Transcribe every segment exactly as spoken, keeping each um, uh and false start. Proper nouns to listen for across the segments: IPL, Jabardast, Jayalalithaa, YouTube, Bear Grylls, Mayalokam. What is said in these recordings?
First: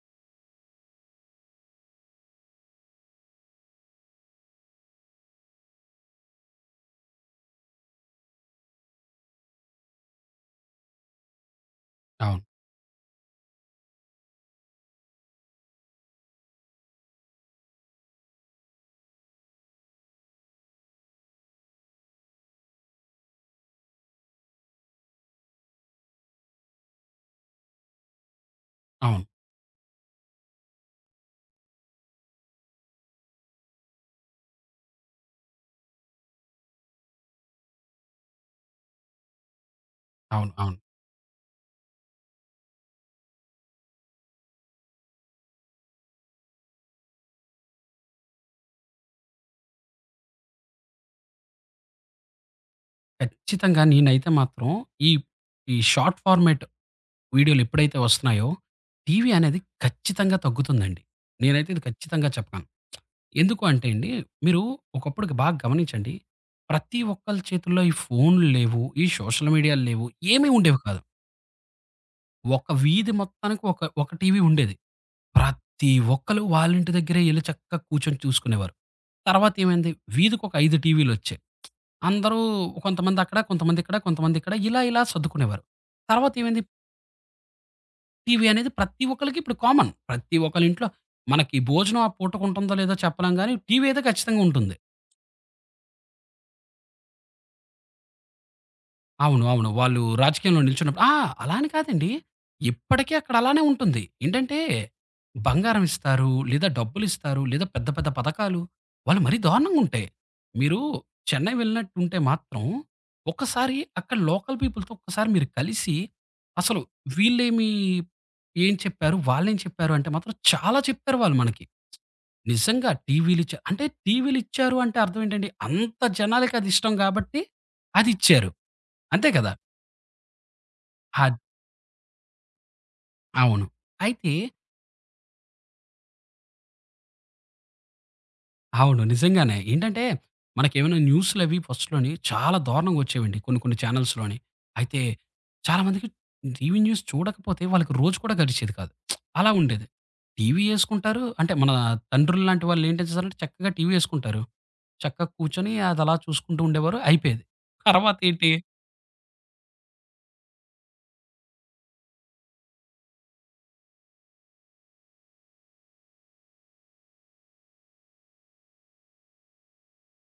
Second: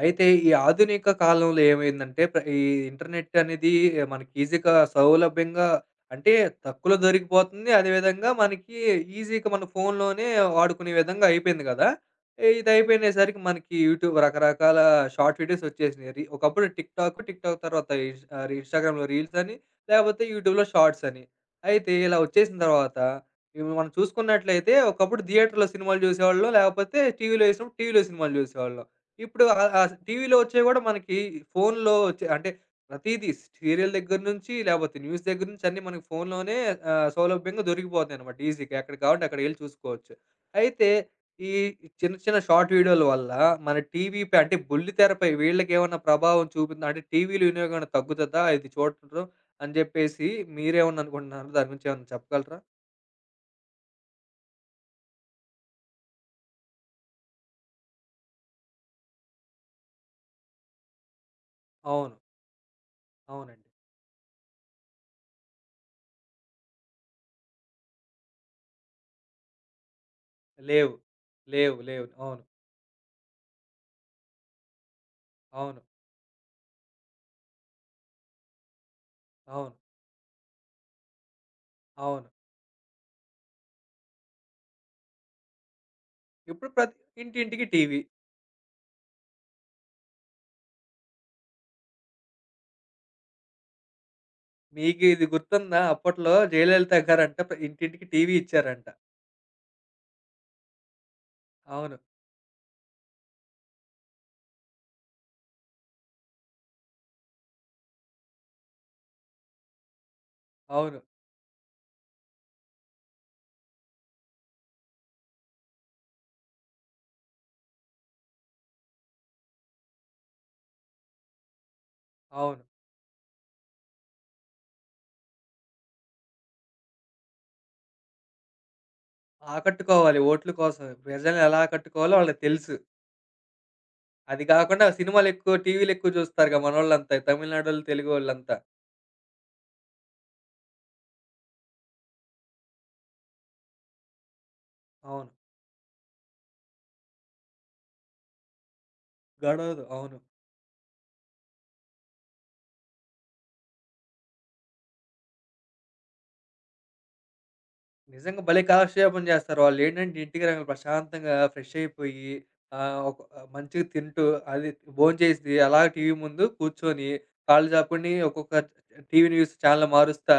అయితే ఈ ఆధునిక కాలంలో ఏమైందంటే ప్ర ఈ ఇంటర్నెట్ అనేది మనకి ఈజీగా, సౌలభ్యంగా, అంటే తక్కువలో దొరికిపోతుంది. అదేవిధంగా మనకి ఈజీగా మన ఫోన్‌లోనే వాడుకునే విధంగా అయిపోయింది గదా! అవును. ఇది అయిపోయినేసరికి మనకి యూట్యూబ్ రకరకాల షార్ట్ వీడియోస్ వచ్చేసినాయి. రి ఒకప్పుడు టిక్‌టాక్, టిక్‌టాక్ తర్వాత ఇన్స్ ఆహ్, ఇన్‌స్టాగ్రామ్‌లో రీల్స్ అని, లేకపోతే యూట్యూబ్‌లో షార్ట్స్ అని. అయితే ఇలా వచ్చేసిన తర్వాత ఇవి మనం చూసుకున్నట్లయితే, ఒకప్పుడు థియేటర్‌లో సినిమాలు జూసేవాళ్ళం. లేకపోతే టీవీలో ఏసినప్పుడు టీవీలో సినిమాలు జూసేవాళ్ళం. అవును. ఇప్పుడు ఆహ్, ఆహ్, టీవీలో వచ్చేవి గూడా మనకి ఫోనులో వచ్చే, అంటే ప్రతీదీ, సీరియల్ దగ్గర నుంచి, లేపోతే న్యూస్ దగ్గర నుంచి అన్నీ మనకి ఫోనులోనే ఆహ్, సౌలభ్యంగా దొరికిపోతాయనమాట, ఈజీగా. ఎక్కడ కావాలంటే అక్కడికెళ్లి చూసుకోవచ్చు. అవును. అవును. అయితే ఈ చిన్న చిన్న షార్ట్ వీడియోల వల్ల మన టీవీపై, అంటే బుల్లితెరపై వీళ్ళకేమన్నా ప్రభావం చూపిందా? అంటే టీవీల వినియోగం ఏమైనా తగ్గుతదా ఇది చూడటం అని జెప్పేసి మీరేమన్నా అనుకుంటున్నారా? దాని గురించి ఏమన్నా చెప్పగలరా? ఖచ్చితంగా నేనైతే మాత్రం ఈ, ఈ షార్ట్ ఫార్మాట్ వీడియోలు ఎప్పుడైతే వస్తున్నాయో, టీవీ అనేది ఖచ్చితంగా తగ్గుతుందండి. నేనైతే ఇది అవును. ఖచ్చితంగా చెప్పగలను. ఎందుకు అవునండి. అంటే అండి, మీరు ఒకప్పుడుకి బాగా గమనించండి. ప్రతి ఒక్కళ్ళ చేతుల్లో ఈ ఫోన్లు లేవు. ఈ సోషల్ మీడియాలు లేవు. ఏమీ ఉండేవి లేవు. కాదు. లేవు. లేవు. అవును. ఒక వీధి మొత్తానికి ఒక, ఒక టీవీ ఉండేది. అవును. ప్రతి ఒక్కళ్ళు వాళ్ళ ఇంటి దగ్గరే ఎళ్లి చక్కగా కూర్చొని చూసుకునేవారు. తర్వాత అవును. ఏమైంది? వీధికి ఒక ఐదు టీవీలొచ్చాయి. అవును. అందరూ కొంతమంది అక్కడ, కొంతమంది ఇక్కడ, కొంతమంది ఇక్కడ ఇలా ఇలా సర్దుకునేవారు. తర్వాత ఏమైంది? ఇప్పుడు ప్రతి ఇంటింటికి టీవీ. టీవీ అనేది ప్రతి ఒక్కళ్ళకి ఇప్పుడు కామన్. ప్రతి ఒక్కళ్ళ ఇంట్లో మనకి భోజనం ఆ పూటకుంటుందో లేదో చెప్పలేం గానీ టీవీ అయితే ఖచ్చితంగా ఉంటుంది. మీకిది గుర్తుందా? అప్పట్లో జయలలిత గారంట ప్ర ఇంటింటికి టీవీ ఇచ్చారంట. అవును. అవును. వాళ్ళు రాజకీయంలో నిల్చున్నప్పుడు ఆ! అలా అని అవును. కాదండి. ఇప్పటికీ అక్కడ అలానే ఉంటుంది. ఏంటంటే, బంగారం ఇస్తారు, లేదా డబ్బులిస్తారు, లేదా పెద్ద పెద్ద పథకాలు. వాళ్ళు మరీ దారుణంగా ఉంటాయి. మీరు అవును. చెన్నై వెళ్ళినట్టుంటే మాత్రం, ఒక్కసారి అక్కడ లోకల్ పీపుల్‌తో ఒక్కసారి మీరు కలిసి, అసలు వీళ్ళేమి ఏం చెప్పారు? వాళ్ళేం చెప్పారు? అంటే మాత్రం చాలా చెప్పారు వాళ్ళు మనకి. అవును. నిజంగా టీవీలిచ్చా అంటే టీవీలిచ్చారు అంటే అర్థం ఏంటండి, అంత జనాలకి అది ఇష్టం గాబట్టి అదిచ్చారు. అంతే కదా! ఆకట్టుకోవాలి ఓట్ల కోసం. అద్ ప్రజల్ని ఎలా ఆకట్టుకోవాలో వాళ్ళకి తెలుసు. అవును. అయితే అది కాకుండా సినిమాలెక్కువ, టీవీలెక్కువ చూస్తారుగా మనోళ్ళంతా. ఈ తమిళనాడోళ్ళు, తెలుగోళ్ళంతా. అవును. నిజంగానే. ఏంటంటే, మనకేమైనా న్యూస్‌లవి ఫస్ట్‌లోని చాలా దారుణంగా వచ్చేవండి కొన్ని కొన్ని ఛానల్స్‌లోని. అయితే అవును. చాలామందికి టీవీ న్యూస్ చూడకపోతే వాళ్ళకి రోజు కూడా గడిచేది కాదు. అలా గడవదు. ఉండేది. అవును. టీవీ యేసుకుంటారు. అంటే మన తండ్రుల్లాంటి వాళ్ళేం చేసేసారంటే చక్కగా టీవీ యేసుకుంటారు. చక్కగా కూర్చొని అదలా చూసుకుంటూ ఉండేవారు. అయిపోయేది. నిజంగా తర్వాతేంటి? భలే కాలక్షేపం చేస్తారు. వాళ్ళేంటంటే, ఇంటికి రాగానే ప్రశాంతంగా ఫ్రెష్ అయిపోయి, ఆహ్, ఒక మంచిగా తింటూ, అది భోంచేసి, అలా టీవీ ముందు కూర్చొని, కాళ్ళు చాపుకొని, ఒక్కొక్క టీవీ న్యూస్ ఛానెల్ మారుస్తా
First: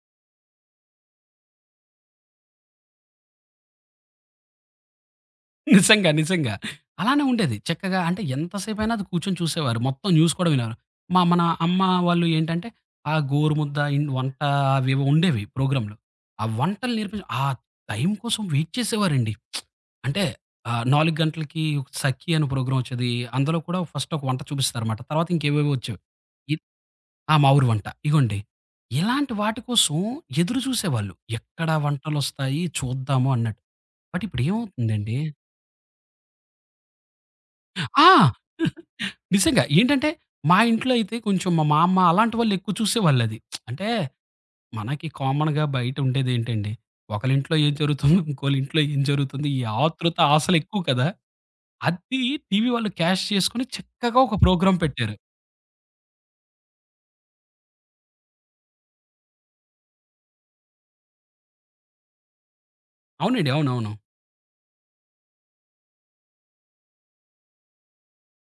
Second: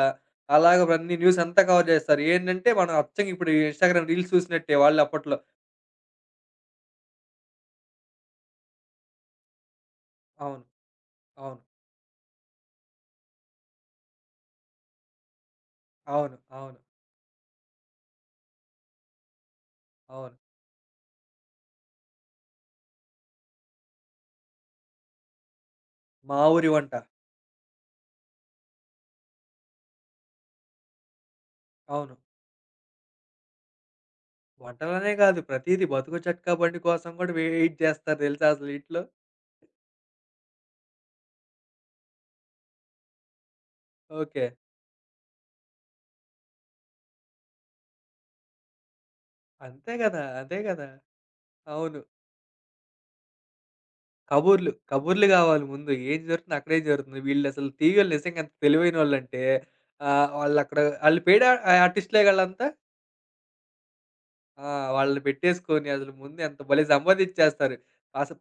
అలాగ అన్నీ న్యూస్ అంతా కవర్ చేస్తారు. ఏంటంటే మనం అచ్చంగా ఇప్పుడు ఇన్‌స్టాగ్రామ్ రీల్స్ చూసినట్టే వాళ్ళు అప్పట్లో. నిజంగా. నిజంగా. అలానే ఉండేది. చక్కగా అంటే ఎంతసేపైనా అది కూర్చొని చూసేవారు. మొత్తం న్యూస్ కూడా అవును. వినేవారు. మా మన అవును. అమ్మ వాళ్ళు ఏంటంటే, ఆ గోరుముద్ద, ఇన్ వంట అవేవో ఉండేవి ప్రోగ్రామ్‌లు. అవును. ఆ అవును. వంటలు నేర్పించ ఆ టైం కోసం వెయిట్ చేసేవారండి. అంటే అవును. ఆహ్, నాలుగు గంటలకి ఒక 'సఖి' అని ప్రోగ్రామ్ వచ్చేది. అందులో కూడా ఫస్ట్ ఒక వంట చూపిస్తారన్నమాట. తర్వాత ఇంకేవేవో వచ్చేవి. మా ఇద్ ఊరి వంట. ఆ! మా ఊరి వంట. ఇగోండి. ఇలాంటి వాటి కోసం ఎదురు చూసేవాళ్ళు. ఎక్కడ అవును. వంటలొస్తాయి చూద్దాము అన్నట్టు. బట్ ఇప్పుడు వంటలనే ఏమవుతుందండి? కాదు, ప్రతీది, బతుకు చట్కా బండి కోసం కూడా వెయిట్ చేస్తారు ఆ! తెలుసా అసలు ఇంట్లో. నిజంగా. ఏంటంటే, మా ఇంట్లో అయితే కొంచెం మా మామ్మ అలాంటి వాళ్ళెక్కువ చూసేవాళ్ళది. అంటే, ఓకే. మనకి కామన్‌గా బయటుండేదేంటండి, ఒకళ్ళింట్లో ఏం జరుగుతుందో, ఇంకోళ్ళింట్లో ఏం జరుగుతుంది, ఈ అంతే ఆతృత, కదా! అదే ఆశలెక్కువ కదా! కదా! అవును. అది టీవీ వాళ్ళు క్యాష్ చేసుకొని చక్కగా ఒక కబుర్లు. ప్రోగ్రామ్ పెట్టారు. కబుర్లు గావాలి ముందు. ఏం జరుగుతుంది? అక్కడేం జరుగుతుంది? వీళ్ళసలు టీవీ‌వోళ్ళు నిజంగా ఎంత తెలివైనోళ్ళంటే ఆహ్, వాళ్ళక్కడ ఆళ్ళు పెయిడ్ ఆ ఆర్టిస్ట్‌లే ఆళ్ళంతా. అవునండి. అవునవును. ఆ! వాళ్ళని పెట్టేసుకొని అసలు ముందు ఎంత భలే సంపాదించేస్తారు. అసలు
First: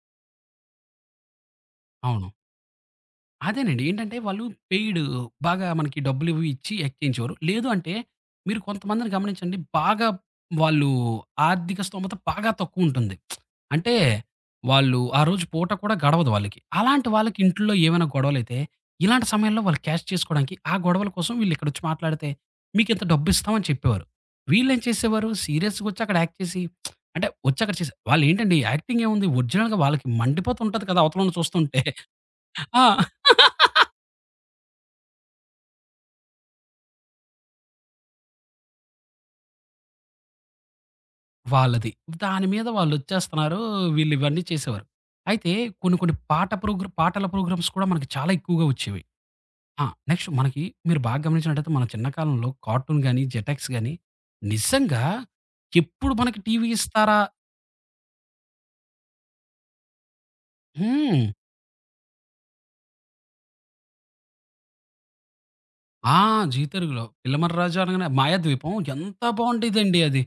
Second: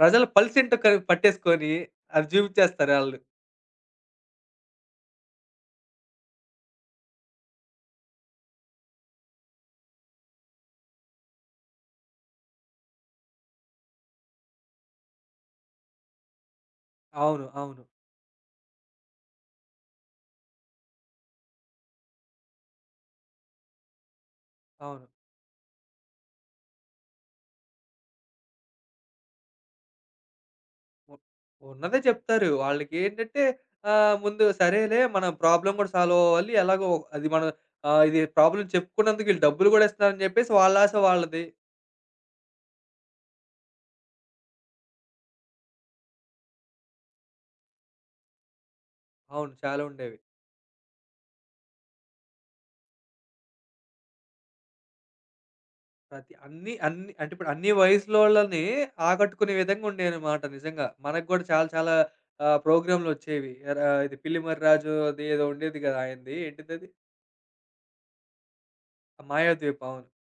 ప్రజల పల్సేంటో క పట్టేసుకొని అది అవును. చూపించేస్తారు ఆళ్ళు. అదేనండి. ఏంటంటే వాళ్ళు పెయిడ్ బాగా మనకి డబ్బులివి ఇచ్చి ఎక్కించేవారు. లేదు అంటే మీరు కొంతమందిని గమనించండి బాగా వాళ్ళు ఆర్థిక స్తోమత బాగా తక్కువుంటుంది. అంటే వాళ్ళు ఆ రోజు పూట కూడా గడవదు వాళ్ళకి. అలాంటి వాళ్ళకి అవును. ఇంట్లో అవును. ఏమైనా గొడవలైతే ఇలాంటి సమయంలో వాళ్ళు క్యాష్ చేసుకోవడానికి ఆ గొడవల కోసం వీళ్ళిక్కడొచ్చి మాట్లాడితే మీకింత డబ్బిస్తాం అని చెప్పేవారు. వీళ్ళేం అవును. చేసేవారు సీరియస్‌గొచ్చి అక్కడ యాక్ట్ చేసి అంటే వచ్చక్కడ చేసి వాళ్ళేంటండి యాక్టింగేముంది ఒరిజినల్‌గా వాళ్ళకి మండిపోతుంటది కదా! ఉ అవతలోళ్ళని చూస్తుంటే. ఉన్నదే చెప్తారు. ఆ! వాళ్ళకేంటంటే ఆహ్, ముందు సరేలే మన ప్రాబ్లమ్ గూడా సాల్వ్ అవ్వాలి. ఎలాగో అది మనం, ఆహ్, ఇది ప్రాబ్లమ్ చెప్పుకున్నందుకు వీళ్ళు డబ్బులు గూడా ఇస్తున్నారని జెప్పేసి వాళ్ళ ఆశ వాళ్ళది. వాళ్ళది. దాని మీద వాళ్ళొచ్చేస్తున్నారు. వీళ్ళు ఇవన్నీ చేసేవారు. అయితే కొన్ని కొన్ని పాట ప్రోగ్రా పాటల ప్రోగ్రామ్స్ కూడా మనకి చాలా ఎక్కువగా వచ్చేవి. అవును. చాలా ఆ! ఉండేవి. నెక్స్ట్ మనకి మీరు బాగా గమనించినట్టయితే మన చిన్న కాలంలో కార్టూన్ గాని, జెటెక్స్ గాని నిజంగా ఎప్పుడు ప్రతి మనకి టీవీ అన్ని అన్ని ఇస్తారా? అంటే ఇప్పుడు అన్ని వయసులోళ్ళని ఆకట్టుకునే విధంగా ఉండేనమాట నిజంగా. మనకు హ్మ్. గూడా చాలా చాలా ఆహ్, ప్రోగ్రామ్‌లొచ్చేవి. రా ఇది పిల్లిమర్రి రాజు, అది ఏదో ఉండేది గదా! ఆ! ఆయనది. జీ ఏంటిదది? తెలుగులో 'పిల్లమర్రాజు' అనగానే 'మాయాద్వీపం' ఎంత మాయాద్వీప్, బావుండేదండి అవును. అది.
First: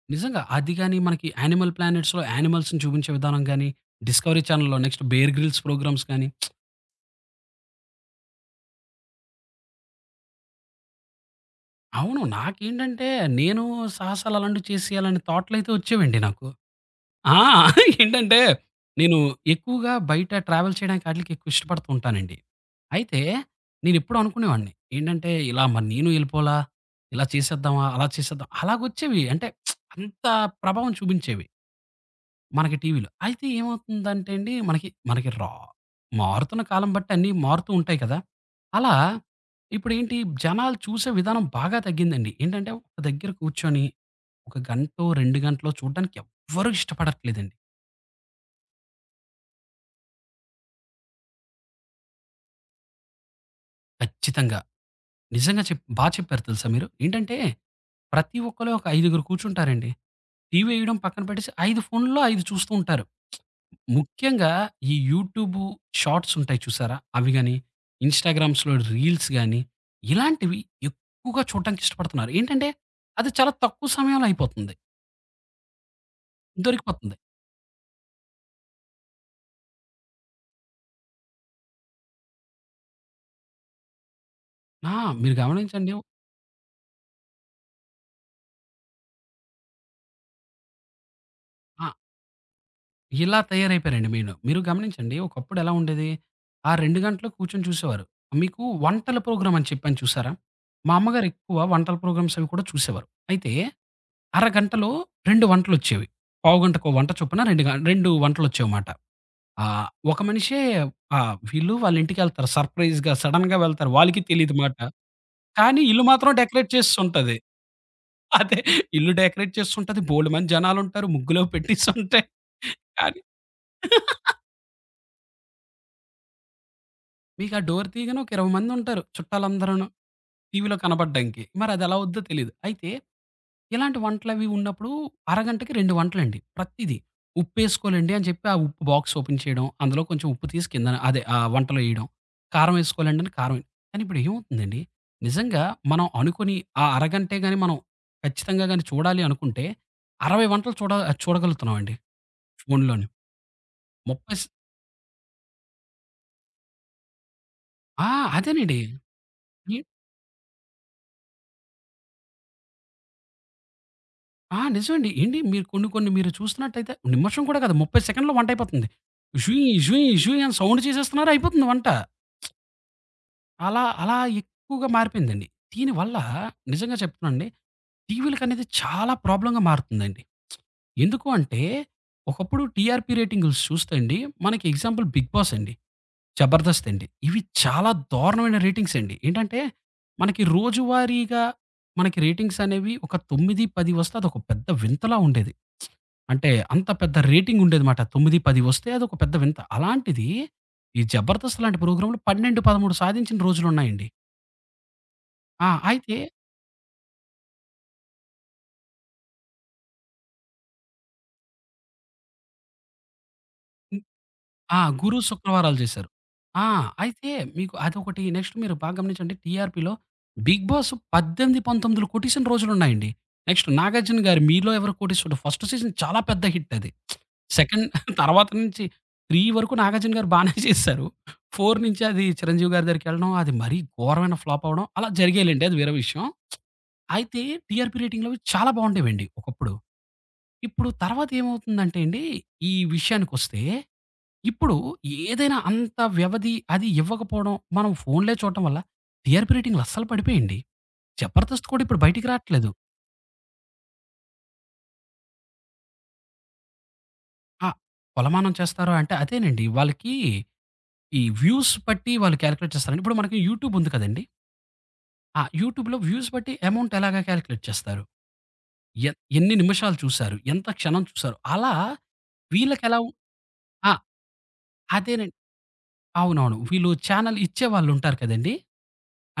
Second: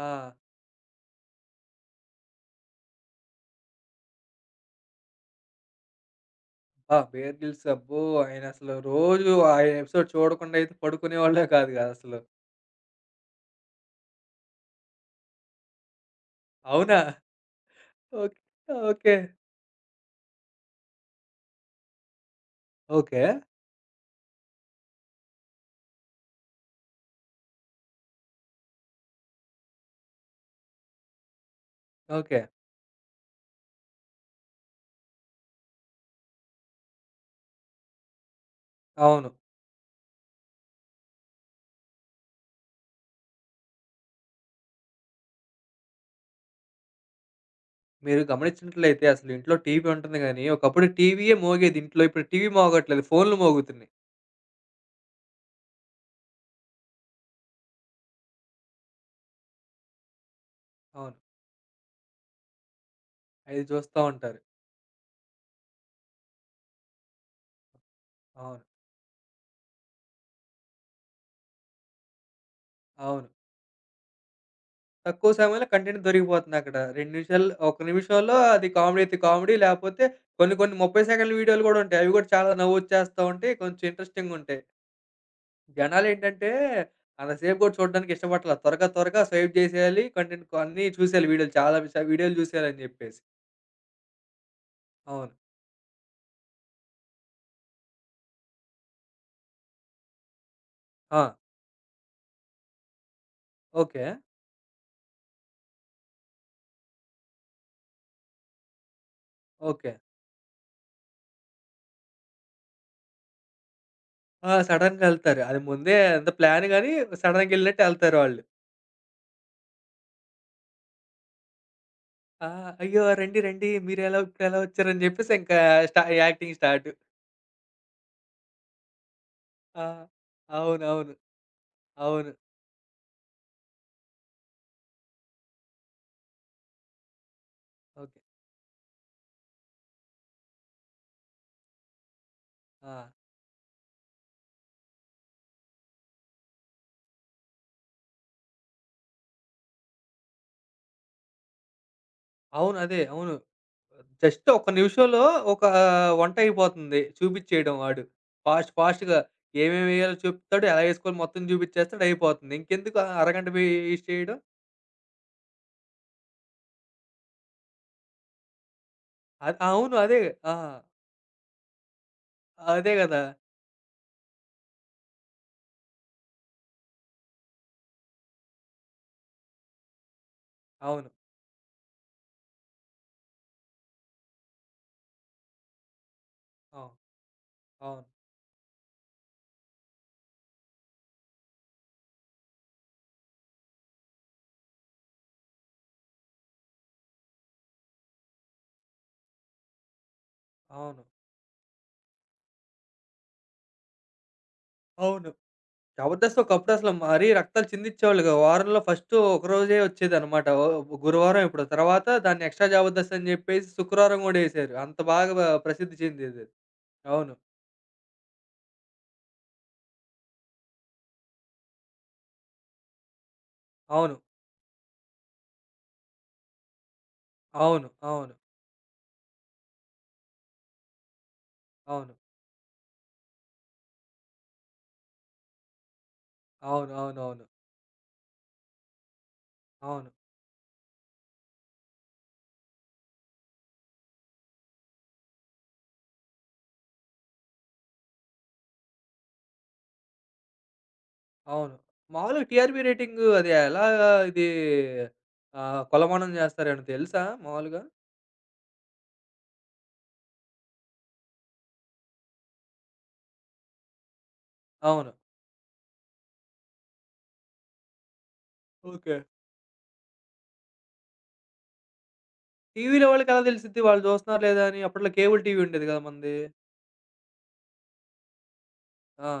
ఆ! నిజంగా అది గాని మనకి 'యానిమల్ ప్లానెట్స్‌లో' యానిమల్స్‌ని చూపించే విధానం గాని, 'డిస్కవరీ ఛానెల్‌లో' నెక్స్ట్ 'బేర్ గ్రిల్స్' ప్రోగ్రామ్స్ గాని అబ్బా! 'బేర్ గ్రిల్స్' అబ్బో! ఆయనసలు రోజు ఆ ఎపిసోడ్ చూడకుండా అయితే పడుకునేవాళ్ళే కాదు గదా అసలు. అవును. నాకేంటంటే, నేను సాహసాలు అలాంటివి చేసి అలాంటి థాట్‌లయితే వచ్చేవండి నాకు. అవునా? ఆ! ఓకే. ఏంటంటే, ఓకే. నేను ఎక్కువగా బయట ట్రావెల్ చేయడానికి ఆటిలకి ఎక్కువ ఇష్టపడుతూ ఉంటానండి. అయితే, ఓకే. నేనెప్పుడూ అనుకునేవాడిని. ఏంటంటే, ఇలా మరి నేను ఎళ్ళిపోలా, ఇలా చేసేద్దామా, అలా చేసేద్దాం అలాగొచ్చేవి. అంటే, అంత ప్రభావం చూపించేవి. ఓకే. మనకి టీవీలో. అయితే ఏమవుతుందంటే అండి, మనకి మనకి రా మారుతున్న కాలం బట్టి అన్నీ మారుతూ ఉంటాయి కదా! అలా అవును. ఇప్పుడేంటి? జనాలు చూసే విధానం బాగా తగ్గిందండి. ఏంటంటే ఒక దగ్గర కూర్చొని, ఒక గంటో, రెండు గంటలో చూడడానికి ఎవ్వరూ ఇష్టపడట్లేదండి. మీరు గమనించినట్లయితే అసలు ఇంట్లో టీవీ ఉంటుంది గానీ, ఒకప్పుడు టీవీయే మోగేది ఇంట్లో. ఇప్పుడు టీవీ మోగట్లేదు. ఫోన్‌లు మోగుతున్నాయి. ఖచ్చితంగా. నిజంగా చెప్ బా చెప్పారు తెలుసా మీరు. ఏంటంటే, ప్రతి ఒక్కళ్ళు ఒక ఐదుగురు కూర్చుంటారండి. టీవీ ఎయడం అవును. పక్కన పెట్టేసి ఐదు ఫోనుల్లో ఐదు చూస్తూ ఉంటారు. అవి చూస్తా ఉంటారు. ముఖ్యంగా ఈ యూట్యూబు షార్ట్స్ ఉంటాయి చూసారా? అవి గాని, అవును. ఇన్‌స్టాగ్రామ్స్‌లో రీల్స్ గాని, ఇలాంటివి ఎక్కువగా చూడటానికి ఇష్టపడుతున్నారు. ఏంటంటే, అవును. అది చాలా తక్కువ సమయంలో అయిపోతుంది. తక్కువ సమయంలో కంటెంట్ దొరికిపోతుందక్కడ. రెండు దొరికిపోతుంది. నిమిషాల్లో, ఒక నిమిషంలో అది కామెడీ అయితే కామెడీ, లేపోతే కొన్ని కొన్ని ముప్పై సెకన్ల వీడియోలు గూడా ఉంటాయి. అవి గూడా చాలా నవ్వొచ్చేస్తా ఉంటాయి. కొంచెం ఇంట్రెస్టింగుంటాయి. ఆ! మీరు గమనించండి. జనాలేంటంటే అంతసేపు గూడా చూడడానికి ఇష్టపడట్లా. త్వరగా త్వరగా స్వైప్ జేసేయాలి. కంటెంట్ కొ అన్నీ చూసేయాలి వీడియోలు. చాలా ఆ! విష వీడియోలు చూసేయాలని జెప్పేసి. ఇలా తయారైపోయారండి మీను. మీరు గమనించండి అవును. ఒకప్పుడు ఎలా ఉండేది? ఆ రెండు గంటలు కూర్చొని చూసేవారు. మీకు వంటల ప్రోగ్రామ్ అని చెప్పాను చూసారా? మా ఆ! అమ్మగారు ఎక్కువ వంటల ప్రోగ్రామ్స్ అవి కూడా చూసేవారు. అయితే ఓకే. అరగంటలో రెండు వంటలొచ్చేవి. పావుగంటకో వంట చొప్పున రెండు గ రెండు వంటలొచ్చేవిమాట. ఆ! ఓకే. ఒక మనిషే. ఆ! వీళ్ళు వాళ్ళ ఇంటికెళ్తారు సర్ప్రైజ్‌గా, సడెన్‌గా వెళ్తారు. వాళ్ళకి ఆ! తెలీదు మాట. సడెన్‌గా ఎళ్తారు. అది కానీ ముందే ఇల్లు అంత మాత్రం ప్లాన్ డెకరేట్ గాని, చేసుంటది. సడెన్‌గా ఎళ్ళినట్టు ఎళ్తారు వాళ్ళు. అదే ఇల్లు డెకరేట్ చేసుంటది. బోలెడుమంది జనాలుంటారు. ముగ్గులవి పెట్టేసుంటాయి. ఆ! అయ్యో! కానీ రండి, రండి. మీరెలా ఇప్పుడెలా వచ్చారని జెప్పేసి ఇంకా స్టా యాక్టింగ్ స్టార్ట్. మీకు ఆ డోర్ తీయగానే ఒక ఇరవై మందుంటారు ఆ! చుట్టాలందరూను టీవీలో అవునవును. కనపడడానికి. మరదెలా అవుద్దో అవును. తెలీదు. అయితే ఇలాంటి వంటలవి ఉన్నప్పుడు అరగంటకి రెండు వంటలండి. ప్రతీదీ. ఉప్పేసుకోవాలండి ఓకే. అని చెప్పి ఆ ఉప్పు బాక్స్ ఓపెన్ చేయడం. అందులో కొంచెం ఉప్పు తీసి కిందన అదే ఆ వంటలో ఎయడం. కారం ఆ! ఏసుకోవాలండి అని కారం వేయ- కానీ ఇప్పుడు ఏమవుతుందండి, నిజంగా మనం అనుకోని ఆ అరగంటే గాని మనం ఖచ్చితంగా గాని చూడాలి అనుకుంటే అరవై వంటలు చూడ చూడగలుగుతున్నామండి అవును. అదే. ఫోనులోనే. అవును. ముప్పై స్ జస్ట్ ఒక్క నిమిషంలో ఒక వంట అయిపోతుంది. చూపిచ్చేయడం వాడు. ఆ! ఫాస్ట్ అదేనండి. ఫాస్ట్‌గా ఎ ఏమేమెయ్యాలో చెప్తాడు. ఎలా ఏసుకోవాలో మొత్తం చూపిచ్చేస్తాడు, అయిపోతుంది. ఇంకెందుకు ఆ అరగంట వేస్ట్ చేయడం. ఆ! నిజమండి. ఏండి మీరు కొన్ని కొన్ని మీరు చూస్తున్నట్టయితే నిమిషం కూడా కాదు ముప్పై సెకన్‌లో వంటయిపోతుంది. అద్ జుయ్ అవును. జుయ్ అదే. జుయ్ ఆ! అని సౌండ్ చేసేస్తున్నారు అయిపోతుంది వంట. అదే గదా! అలా, అలా ఎక్కువగా మారిపోయిందండి. దీనివల్ల నిజంగా చెప్తున్నానండి. టీవీలకనేది చాలా ప్రాబ్లమ్‌గా మారుతుందండి. అవును. ఎందుకు అంటే, ఒకప్పుడు టీఆర్‌పీ రేటింగ్స్ చూస్తే అండి, మనకి ఎగ్జాంపుల్ 'బిగ్ బాస్' అండి, 'జబర్దస్త్' అవును. అండి. ఇవి చాలా అవును. దారుణమైన రేటింగ్స్ అండి. ఏంటంటే, మనకి రోజువారీగా మనకి రేటింగ్స్ అనేవి ఒక తొమ్మిది, పది వస్తే అదొక పెద్ద వింతలా ఉండేది. అంటే అంత పెద్ద రేటింగ్ ఉండేదమాట. తొమ్మిది, పది వస్తే అదొక పెద్ద వింత. అలాంటిది ఈ అవును. 'జబర్దస్త్' లాంటి ప్రోగ్రామ్‌లు పన్నెండు, పదమూడు సాధించిన రోజులున్నాయండి. అవును. ఆ! అయితే జబర్దస్త్ ఒకప్పుడసలు మరీ రక్తాలు చిందిచ్చేవాళ్ళుగా. వారంలో ఫస్టు ఒక రోజే వచ్చేదనమాట. ఓ గురువారం ఎప్పుడో. తర్వాత దాన్ని ఎక్స్ట్రా జబర్దస్త్ అని జెప్పేసి హ్మ్. శుక్రవారం గూడా యేశారు. ఆ! అంత గురు, బాగా బ శుక్రవారాలు ప్రసిద్ధి చేశారు. చెందేదది. ఆ! అయితే అవును. మీకు అదొకటి నెక్స్ట్ మీరు బాగా గమనించండి టీఆర్‌పీలో 'బిగ్ బాస్' పద్దెనిమిది, పందొమ్మిది కొట్టేసిన రోజులున్నాయండి. నెక్స్ట్ అవును. 'నాగార్జున' గారి 'మీలో ఎవరో కోటీశ్వరుడు' ఫస్ట్ సీజన్ చాలా పెద్ద హిట్ అది. సెకండ్ అవును. అవును. తర్వాత నుంచి మూడు వరకు 'నాగార్జున' గారు బానే చేశారు. నాలుగు నుంచి అవును. అది 'చిరంజీవి' గారి దగ్గరికెళ్ళడం అది మరీ ఘోరమైన ఫ్లాప్ అవ్వడం అలా జరిగాయిలెండి అది వేరే విషయం. అవును. అయితే అవునవును. టీఆర్‌పీ రేటింగ్‌లవి చాలా బాగుండేవండి ఒకప్పుడు. అవును. ఇప్పుడు తర్వాత ఏమవుతుందంటే అండి, ఈ విషయానికొస్తే ఇప్పుడు ఏదైనా అంత వ్యవధి అది ఇవ్వకపోవడం, మనం ఫోన్లే చూడటం వల్ల టీఆర్‌పీ రేటింగ్‌లు అస్సలు పడిపోయాయండి. 'జబర్దస్త్' అవును. కూడా ఇప్పుడు బయటికి మాములుగా రాట్లేదు. టీఆర్‌పీ రేటింగు అది ఎలాగా ఇది ఆహ్, కొలమానం జేస్తారేమన్నా తెలుసా ఆ! మాములుగా? కొలమానం చేస్తారా అంటే అదేనండి. వాళ్ళకి ఈ వ్యూస్ బట్టి వాళ్ళు కాలిక్యులేట్ చేస్తారండి. ఇప్పుడు మనకి యూట్యూబ్ ఉంది కదండీ! అవును. ఆ యూట్యూబ్‌లో వ్యూస్ బట్టి అమౌంట్ ఎలాగా కాలిక్యులేట్ చేస్తారు? ఎ ఓకే. ఎన్ని నిమిషాలు చూసారు? ఎంత క్షణం చూసారు? అలా వీళ్ళకెలా? టీవీలో వాళ్ళకెలా తెలిసిద్ది ఆ! వాళ్ళు జూస్తున్నారా లేదా అని? అప్పట్లో అదేనండి. కేబుల్ టీవీ ఉండేది గదా మనది! అవునవును. వీళ్ళు ఛానల్ ఇచ్చేవాళ్ళుంటారు కదండీ!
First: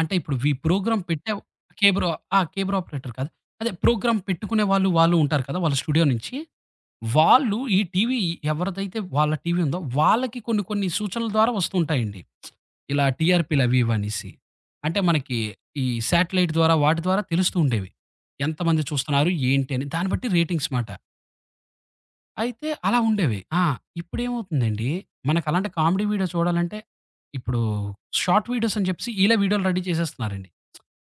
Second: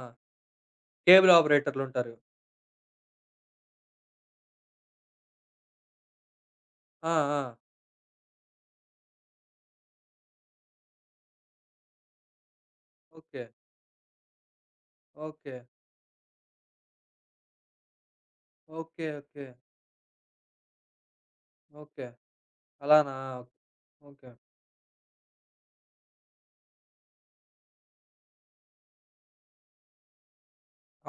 అంటే ఇప్పుడు వి ప్రోగ్రామ్ కేబుల్ పెట్టే కేబుల్ ఆపరేటర్లుంటారు. ఆ! కేబుల్ ఆపరేటర్ కాదు. అదే ప్రోగ్రామ్ పెట్టుకునే వాళ్ళు, వాళ్ళు ఉంటారు కదా! వాళ్ళ స్టూడియో నుంచి. ఆ! ఆ! వాళ్ళు ఈ టీవీ ఎవరిదైతే వాళ్ళ టీవీ ఉందో వాళ్ళకి కొన్ని కొన్ని సూచనల ద్వారా వస్తుంటాయండి. ఇలా ఓకే. టీఆర్‌పీలు అవి ఇవనేసి. అంటే మనకి ఓకే. ఈ శాటిలైట్ ద్వారా వాటి ద్వారా తెలుస్తూ ఉండేవి. ఎంతమంది ఓకే. చూస్తున్నారు? ఓకే. ఏంటి అని? దాన్ని బట్టి రేటింగ్స్ మాట. ఓకే. అయితే అలా అలానా? ఉండేవి. ఆ! ఓకే. ఇప్పుడేమవుతుందండి, మనకలాంటి కామెడీ వీడియో చూడాలంటే, ఇప్పుడు షార్ట్ వీడియోస్ అని చెప్పేసి ఈళ్ళే వీడియోలు రెడీ చేసేస్తున్నారండి.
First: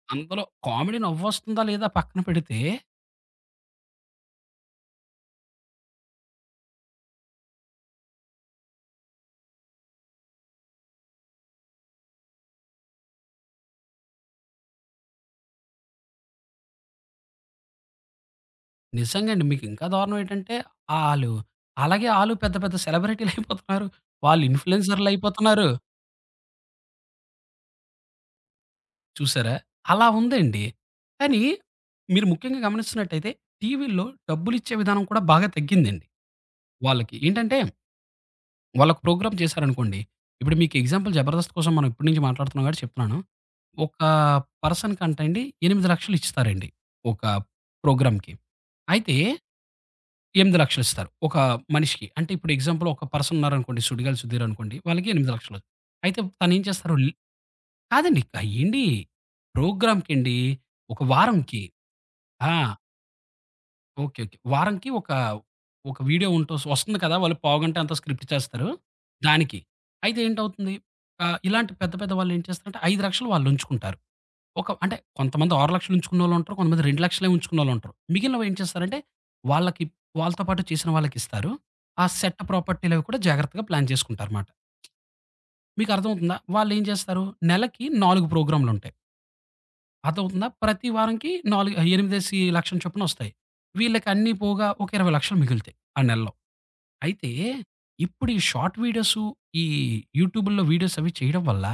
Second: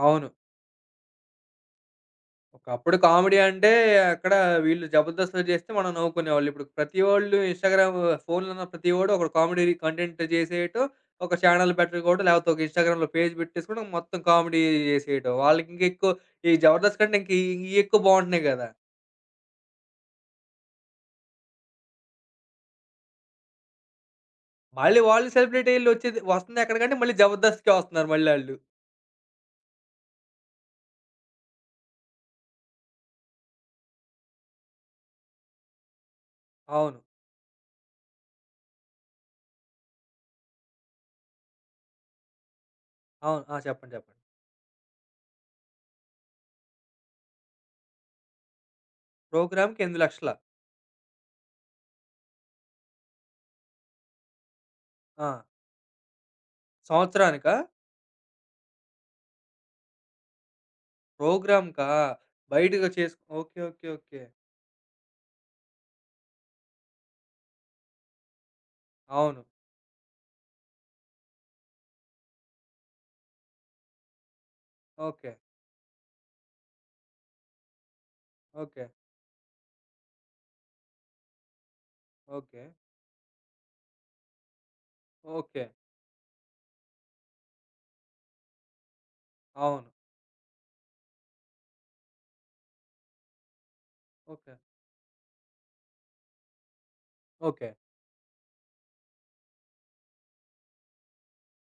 అవును. అందులో కామెడీ నవ్వొస్తుందా లేదా పక్కన పెడితే, ఒకప్పుడు కామెడీ అంటే అక్కడ వీళ్ళు 'జబర్దస్త్'లో చేస్తే మనం నవ్వుకునేవాళ్ళు. ఇప్పుడు ప్రతి వోళ్ళు ఇన్‌స్టాగ్రామ్, ఫోన్లున్న ప్రతి వోడు ఒక కామెడీ కంటెంట్ చేసేయటం, ఒక ఛానల్ పెట్టుకోవడం, లేకపోతే ఒక ఇన్‌స్టాగ్రామ్‌లో పేజ్ పెట్టేసుకోవడం, మొత్తం కామెడీ చేసేయటం. వాళ్ళకి ఇంకా ఎక్కువ ఈ 'జబర్దస్త్' కంటే ఇంక ఇ ఇయి ఎక్కువ బాగుంటున్నాయి గదా! నిజంగా అండి మీకింకా దారుణం ఏంటంటే, ఆళ్ళు అలాగే ఆళ్ళు పెద్ద పెద్ద సెలబ్రిటీలయిపోతున్నారు. వాళ్ళు మళ్ళీ వాళ్ళు ఇన్‌ఫ్లుయెన్సర్‌లయిపోతున్నారు. సెలబ్రిటీ ఈళ్ళు వచ్చేది వస్తుంది ఎక్కడికంటే మళ్ళీ 'జబర్దస్త్‌కే' వస్తున్నారు మళ్ళీ ఆళ్ళు. చూసారా? అలా ఉందండి. కానీ, మీరు ముఖ్యంగా గమనిస్తున్నట్టయితే టీవీల్లో డబ్బులిచ్చే విధానం కూడా బాగా తగ్గిందండి అవును. వాళ్ళకి. ఏంటంటే వాళ్ళకి ప్రోగ్రామ్ చేశారనుకోండి, ఇప్పుడు మీకు ఎగ్జాంపుల్ 'జబర్దస్త్' కోసం మనం ఇప్పటి నుంచి మాట్లాడుతున్నాం కాబట్టి చెప్తున్నాను. అవును. ఆ! చెప్పండి. ఒక చెప్పండి. పర్సన్‌కంట అండి ఎనిమిది లక్షలు ఇస్తారండి. ఒక ప్రోగ్రామ్‌కి. అయితే ప్రోగ్రామ్‌కి ఎనిమిది లక్షలు. ఎనిమిది లక్షలు ఇస్తారు. ఒక మనిషికి. అంటే ఇప్పుడు ఎగ్జాంపుల్ ఒక పర్సన్ ఉన్నారనుకోండి 'సుడిగాలి సుధీర్' అనుకోండి. వాళ్ళకి ఆ! ఎనిమిది లక్షలు. అయితే తనేం చేస్తారు లి- సంవత్సరానికా? కాదండి. అయ్యేండి ప్రోగ్రామ్‌కండి. ఒక వారంకి. ప్రోగ్రామ్‌కా? ఆ! బయటగా చేసు okay. Okay. Okay. Okay. Okay. వారానికి ఒక, ఒక వీడియో ఉంటూ వస్తుంది కదా! వాళ్ళు పావుగంట ఎంతో స్క్రిప్ట్ చేస్తారు. అవును. దానికి. అయితే ఏంటవుతుంది? ఆహ్, ఇలాంటి పెద్ద, పెద్ద వాళ్ళేం చేస్తారంటే ఐదు లక్షలు వాళ్ళుంచుకుంటారు. ఒక అంటే ఓకే. కొంతమంది ఆరు లక్షలు ఉంచుకున్నోళ్ళుంటారు. కొంతమంది రెండు లక్షలు ఉంచుకున్నోళ్ళుంటారు. మిగిలినవేం ఓకే. చేస్తారంటే వాళ్ళకి వాళ్ళతో పాటు చేసిన వాళ్ళకిస్తారు. ఆ సెట్ ఓకే. ప్రాపర్టీలవి కూడా జాగ్రత్తగా ప్లాన్ చేసుకుంటారుమాట. ఓకే. మీకర్థమవుతుందా? వాళ్ళేం చేస్తారు? నెలకి నాలుగు ప్రోగ్రామ్‌లుంటాయి. అవును. అదవుతుందా? ప్రతి వారంకి నాలుగు ఎనిమిది, ఎనిమిది లక్షల చొప్పున ఒస్తాయి. వీళ్ళకి అన్నీ ఓకే. పోగా ఒక ఇరవై లక్షలు మిగులుతాయి ఆ నెలలో. అయితే ఓకే. ఇప్పుడు ఈ షార్ట్ వీడియోసు, ఈ యూట్యూబుల్లో వీడియోస్ అవి చేయడం వల్ల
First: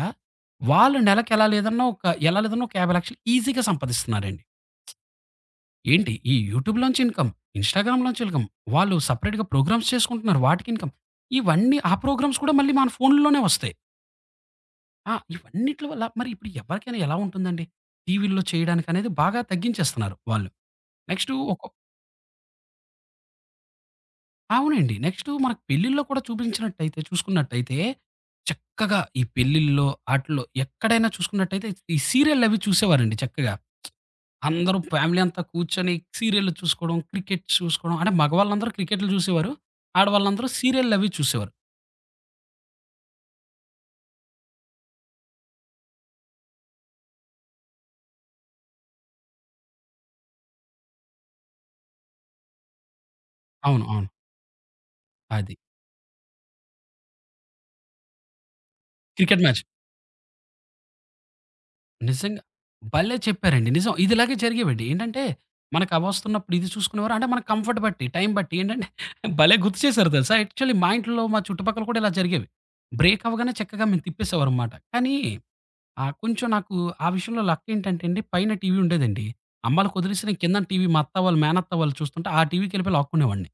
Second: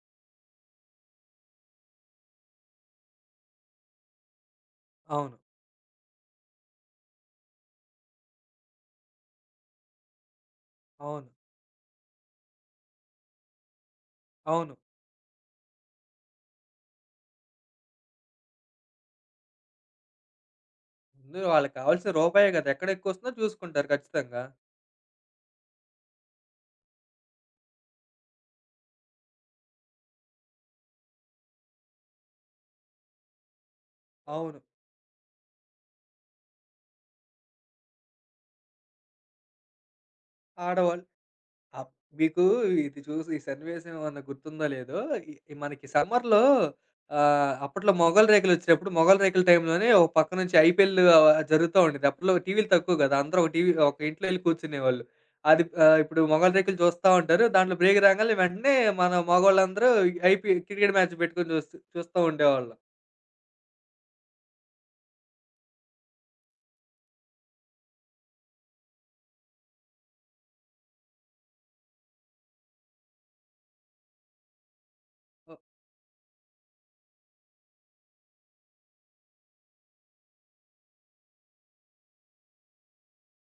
వాళ్ళు నెలకి ఎలా లేదన్నా ఒక ఎలా లేదన్నా ఒక యాభై లక్షలు ఈజీగా సంపాదిస్తున్నారండి. అవును. ఏంటి ఈ యూట్యూబ్‌లోంచి ఇన్‌కమ్, ఇన్‌స్టాగ్రామ్‌లోంచి ఇన్‌కమ్, వాళ్ళు సెపరేట్‌గా ప్రోగ్రామ్స్ చేసుకుంటున్నారు వాటికి ఇన్‌కమ్. అవును. ఇవన్నీ ఆ ప్రోగ్రామ్స్ కూడా మళ్ళీ మన ఫోన్‌లోనే ఒస్తాయి. అవును. ఆ! ఇవన్నిట్ల వల్ల మరి ఇప్పుడు ఎవరికైనా ఎలా ఉంటుందండి? టీవీల్లో చేయడానికనేది బాగా తగ్గించేస్తున్నారు వాళ్ళు. నెక్స్టు ముందు ఒక వాళ్ళకి కావాల్సిన రూపాయే గదా! ఎక్కడెక్కువొస్తుందో చూసుకుంటారు ఖచ్చితంగా. అవునండి. నెక్స్టు మనకు పెళ్ళిల్లో కూడా చూపించినట్టయితే చూసుకున్నట్టయితే, చక్కగా ఈ పెళ్ళిల్లో ఆటిల్లో ఎక్కడైనా చూసుకున్నట్టయితే ఈ సీరియల్లవి చూసేవారండి చక్కగా. అవును. అందరూ ఫ్యామిలీ అంతా కూర్చొని సీరియల్లు చూసుకోవడం, క్రికెట్ చూసుకోవడం అంటే మగవాళ్ళందరూ క్రికెట్లు చూసేవారు. ఆడవాళ్ళందరూ ఆడవాళ్ళు సీరియల్లవి చూసేవారు. అప్ మీకు ఇది చూసి ఈ సన్నివేశం ఏమన్నా గుర్తుందో లేదో, ఈ ఈ మనకి సమ్మర్‌లో ఆహ్, అప్పట్లో మొగలి రేకులొచ్చినప్పుడు, మొగలి రేకుల టైంలోనే ఒక పక్క నుంచి ఐపీఎల్ ఆహ్, జరుగుతా ఉండేది. అప్పట్లో టీవీలు తక్కువ కదా! అందరూ ఒక టీవీ అవును. ఒక అవును. ఇంట్లో ఎళ్లి కూర్చునేవాళ్ళు. అది. అది ఆహ్, ఇప్పుడు మొగలి రేకులు చూస్తా ఉంటారు. దాంట్లో బ్రేక్ రాంగాల్నే వెంటనే మన క్రికెట్ మ్యాచ్. మగోళ్ళందరూ ఐపీ క్రికెట్ మ్యాచ్ పెట్టుకొని చూస్తూ చూస్తా నిజంగా. ఉండేవాళ్ళం. భలే చెప్పారండి. నిజం. ఇదిలాగే జరిగేవండి. ఏంటంటే, మనకు అవొస్తున్నప్పుడు ఇది చూసుకునేవారు. అంటే మన కంఫర్ట్ బట్టి, టైం బట్టి ఏంటంటే భలే గుర్తు చేశారు తెలుసా! యాక్చువల్లీ మా ఇంట్లో, మా చుట్టుపక్కల కూడా ఇలా జరిగేవి. బ్రేక్ అవ్వగానే చక్కగా మేము తిప్పేసేవారనమాట. కానీ ఓ ఆహ్, కొంచెం నాకు ఆ విషయంలో లక్కేంటంటే అండి, పైన టీవీ ఉండేదండి. అమ్మాళ్ళకి వదిలేసి నేను కిందన టీవీ మా అత్త వాళ్ళు, మేనత్త వాళ్ళు చూస్తుంటే ఆ టీవీకెళ్ళిపోయి లాక్కునేవాడిని.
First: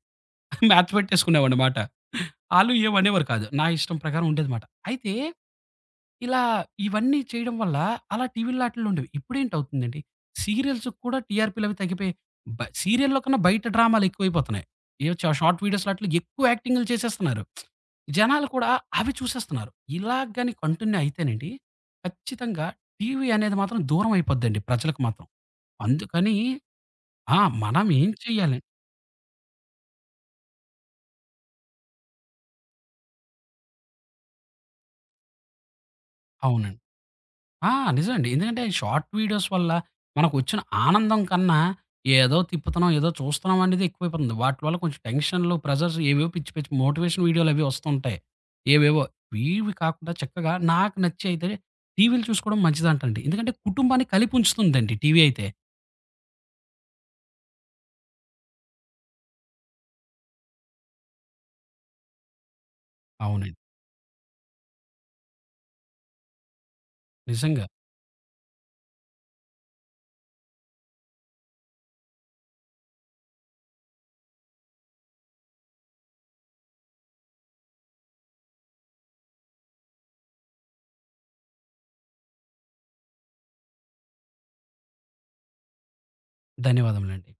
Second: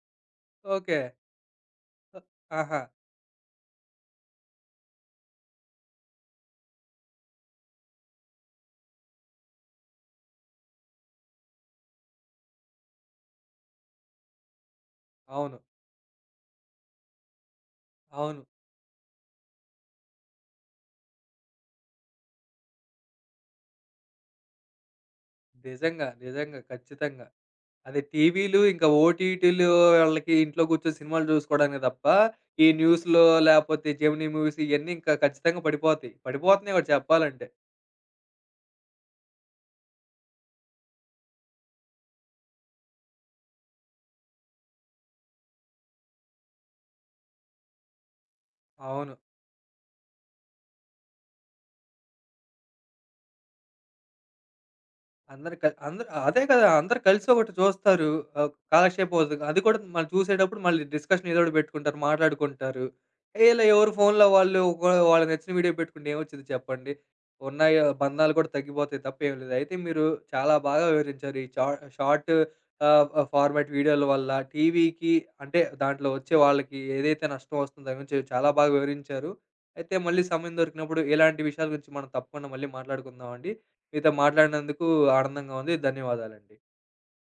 Match okay. పెట్టేసుకునేవాడినమాట. ఓ- ఆళ్ళు ఆహా! ఏమనేవారు కాదు. నా ఇష్టం ప్రకారం ఉండేదిమాట. అయితే ఇలా ఇవన్నీ చేయడం వల్ల అలా టీవీల్లో ఆటిల్లో ఉండేవి. ఇప్పుడేంటవుతుందండి, సీరియల్స్‌కి కూడా టీఆర్‌పీలవి తగ్గిపోయి, బ సీరియల్‌లో కన్నా బయట డ్రామాలెక్కువైపోతున్నాయి. ఏవో చ అవును. షార్ట్ వీడియోస్‌లో ఆటిల్లో ఎక్కువ యాక్టింగులు చేసేస్తున్నారు. అవును. జనాలు కూడా అవి చూసేస్తున్నారు. ఇలా గాని కంటిన్యూ అయితేనండి, ఖచ్చితంగా టీవీ అనేది మాత్రం దూరమైపోద్దండి ప్రజలకు మాత్రం. నిజంగా. అందుకని నిజంగా. ఖచ్చితంగా. ఆ! మనం అదే ఏం చేయాలి? టీవీలు, ఇంకా ఓటీటీలు, వాళ్ళకి ఇంట్లో కూర్చొని సినిమాలు చూసుకోవడానికి తప్ప, ఈ న్యూస్‌లో లేపోతే జెమినీ మూవీస్ ఇయన్నీ ఇంకా ఖచ్చితంగా పడిపోతాయి. పడిపోతున్నాయి అవునండి. కూడా చెప్పాలంటే. ఆ! నిజమండి. ఎందుకంటే షార్ట్ వీడియోస్ వల్ల మనకొచ్చిన ఆనందం కన్నా, ఏదో తిప్పుతున్నాం, ఏదో చూస్తున్నాం అనేది ఎక్కువైపోతుంది. వాటి వల్ల కొంచెం టెన్షన్‌లు, ప్రెషర్స్ ఏవేవో పిచ్చి పిచ్చి మోటివేషన్ వీడియోలవి వస్తుంటాయి. ఏవేవో అవును. ఇవి కాకుండా చక్కగా నాకు నచ్చి అయితే టీవీలు చూసుకోవడం మంచిదంటండి. ఎందుకంటే కుటుంబాన్ని కలిపుంచుతుందండి టీవీ అయితే. అందరు కల్ అందరు అదే కదా! అందరూ కలిసి ఒకటి చూస్తారు. ఆహ్, కాలక్షేపం అవుతుంది. అది కూడా మనం చూసేటప్పుడు మళ్ళీ డిస్కషన్ ఏదో ఒకటి పెట్టుకుంటారు, మాట్లాడుకుంటారు. ఏ అవునండి. ఇలా ఎవరు ఫోన్‌లో వాళ్ళు ఒక వాళ్ళకి నచ్చిన వీడియో పెట్టుకుంటే ఏమొచ్చిద్ది చెప్పండి? ఉన్న నిజంగా. య బంధాలు కూడా తగ్గిపోతాయి తప్ప ఏమి లేదు. అయితే మీరు చాలా బాగా వివరించారు. ఈ చా షార్ట్ ఆహ్, ఆహ్, ఫార్మాట్ వీడియోల వల్ల టీవీకి, అంటే దాంట్లో వచ్చే వాళ్ళకి ఏదైతే నష్టం వస్తుందో దాని గురించి చాలా బాగా వివరించారు. అయితే మళ్ళీ సమయం దొరికినప్పుడు ఇలాంటి విషయాల గురించి మనం తప్పకుండా మళ్ళీ మాట్లాడుకుందామండి. మీతో మాట్లాడినందుకు ఆనందంగా ఉంది. ధన్యవాదాలండి. ధన్యవాదములండి.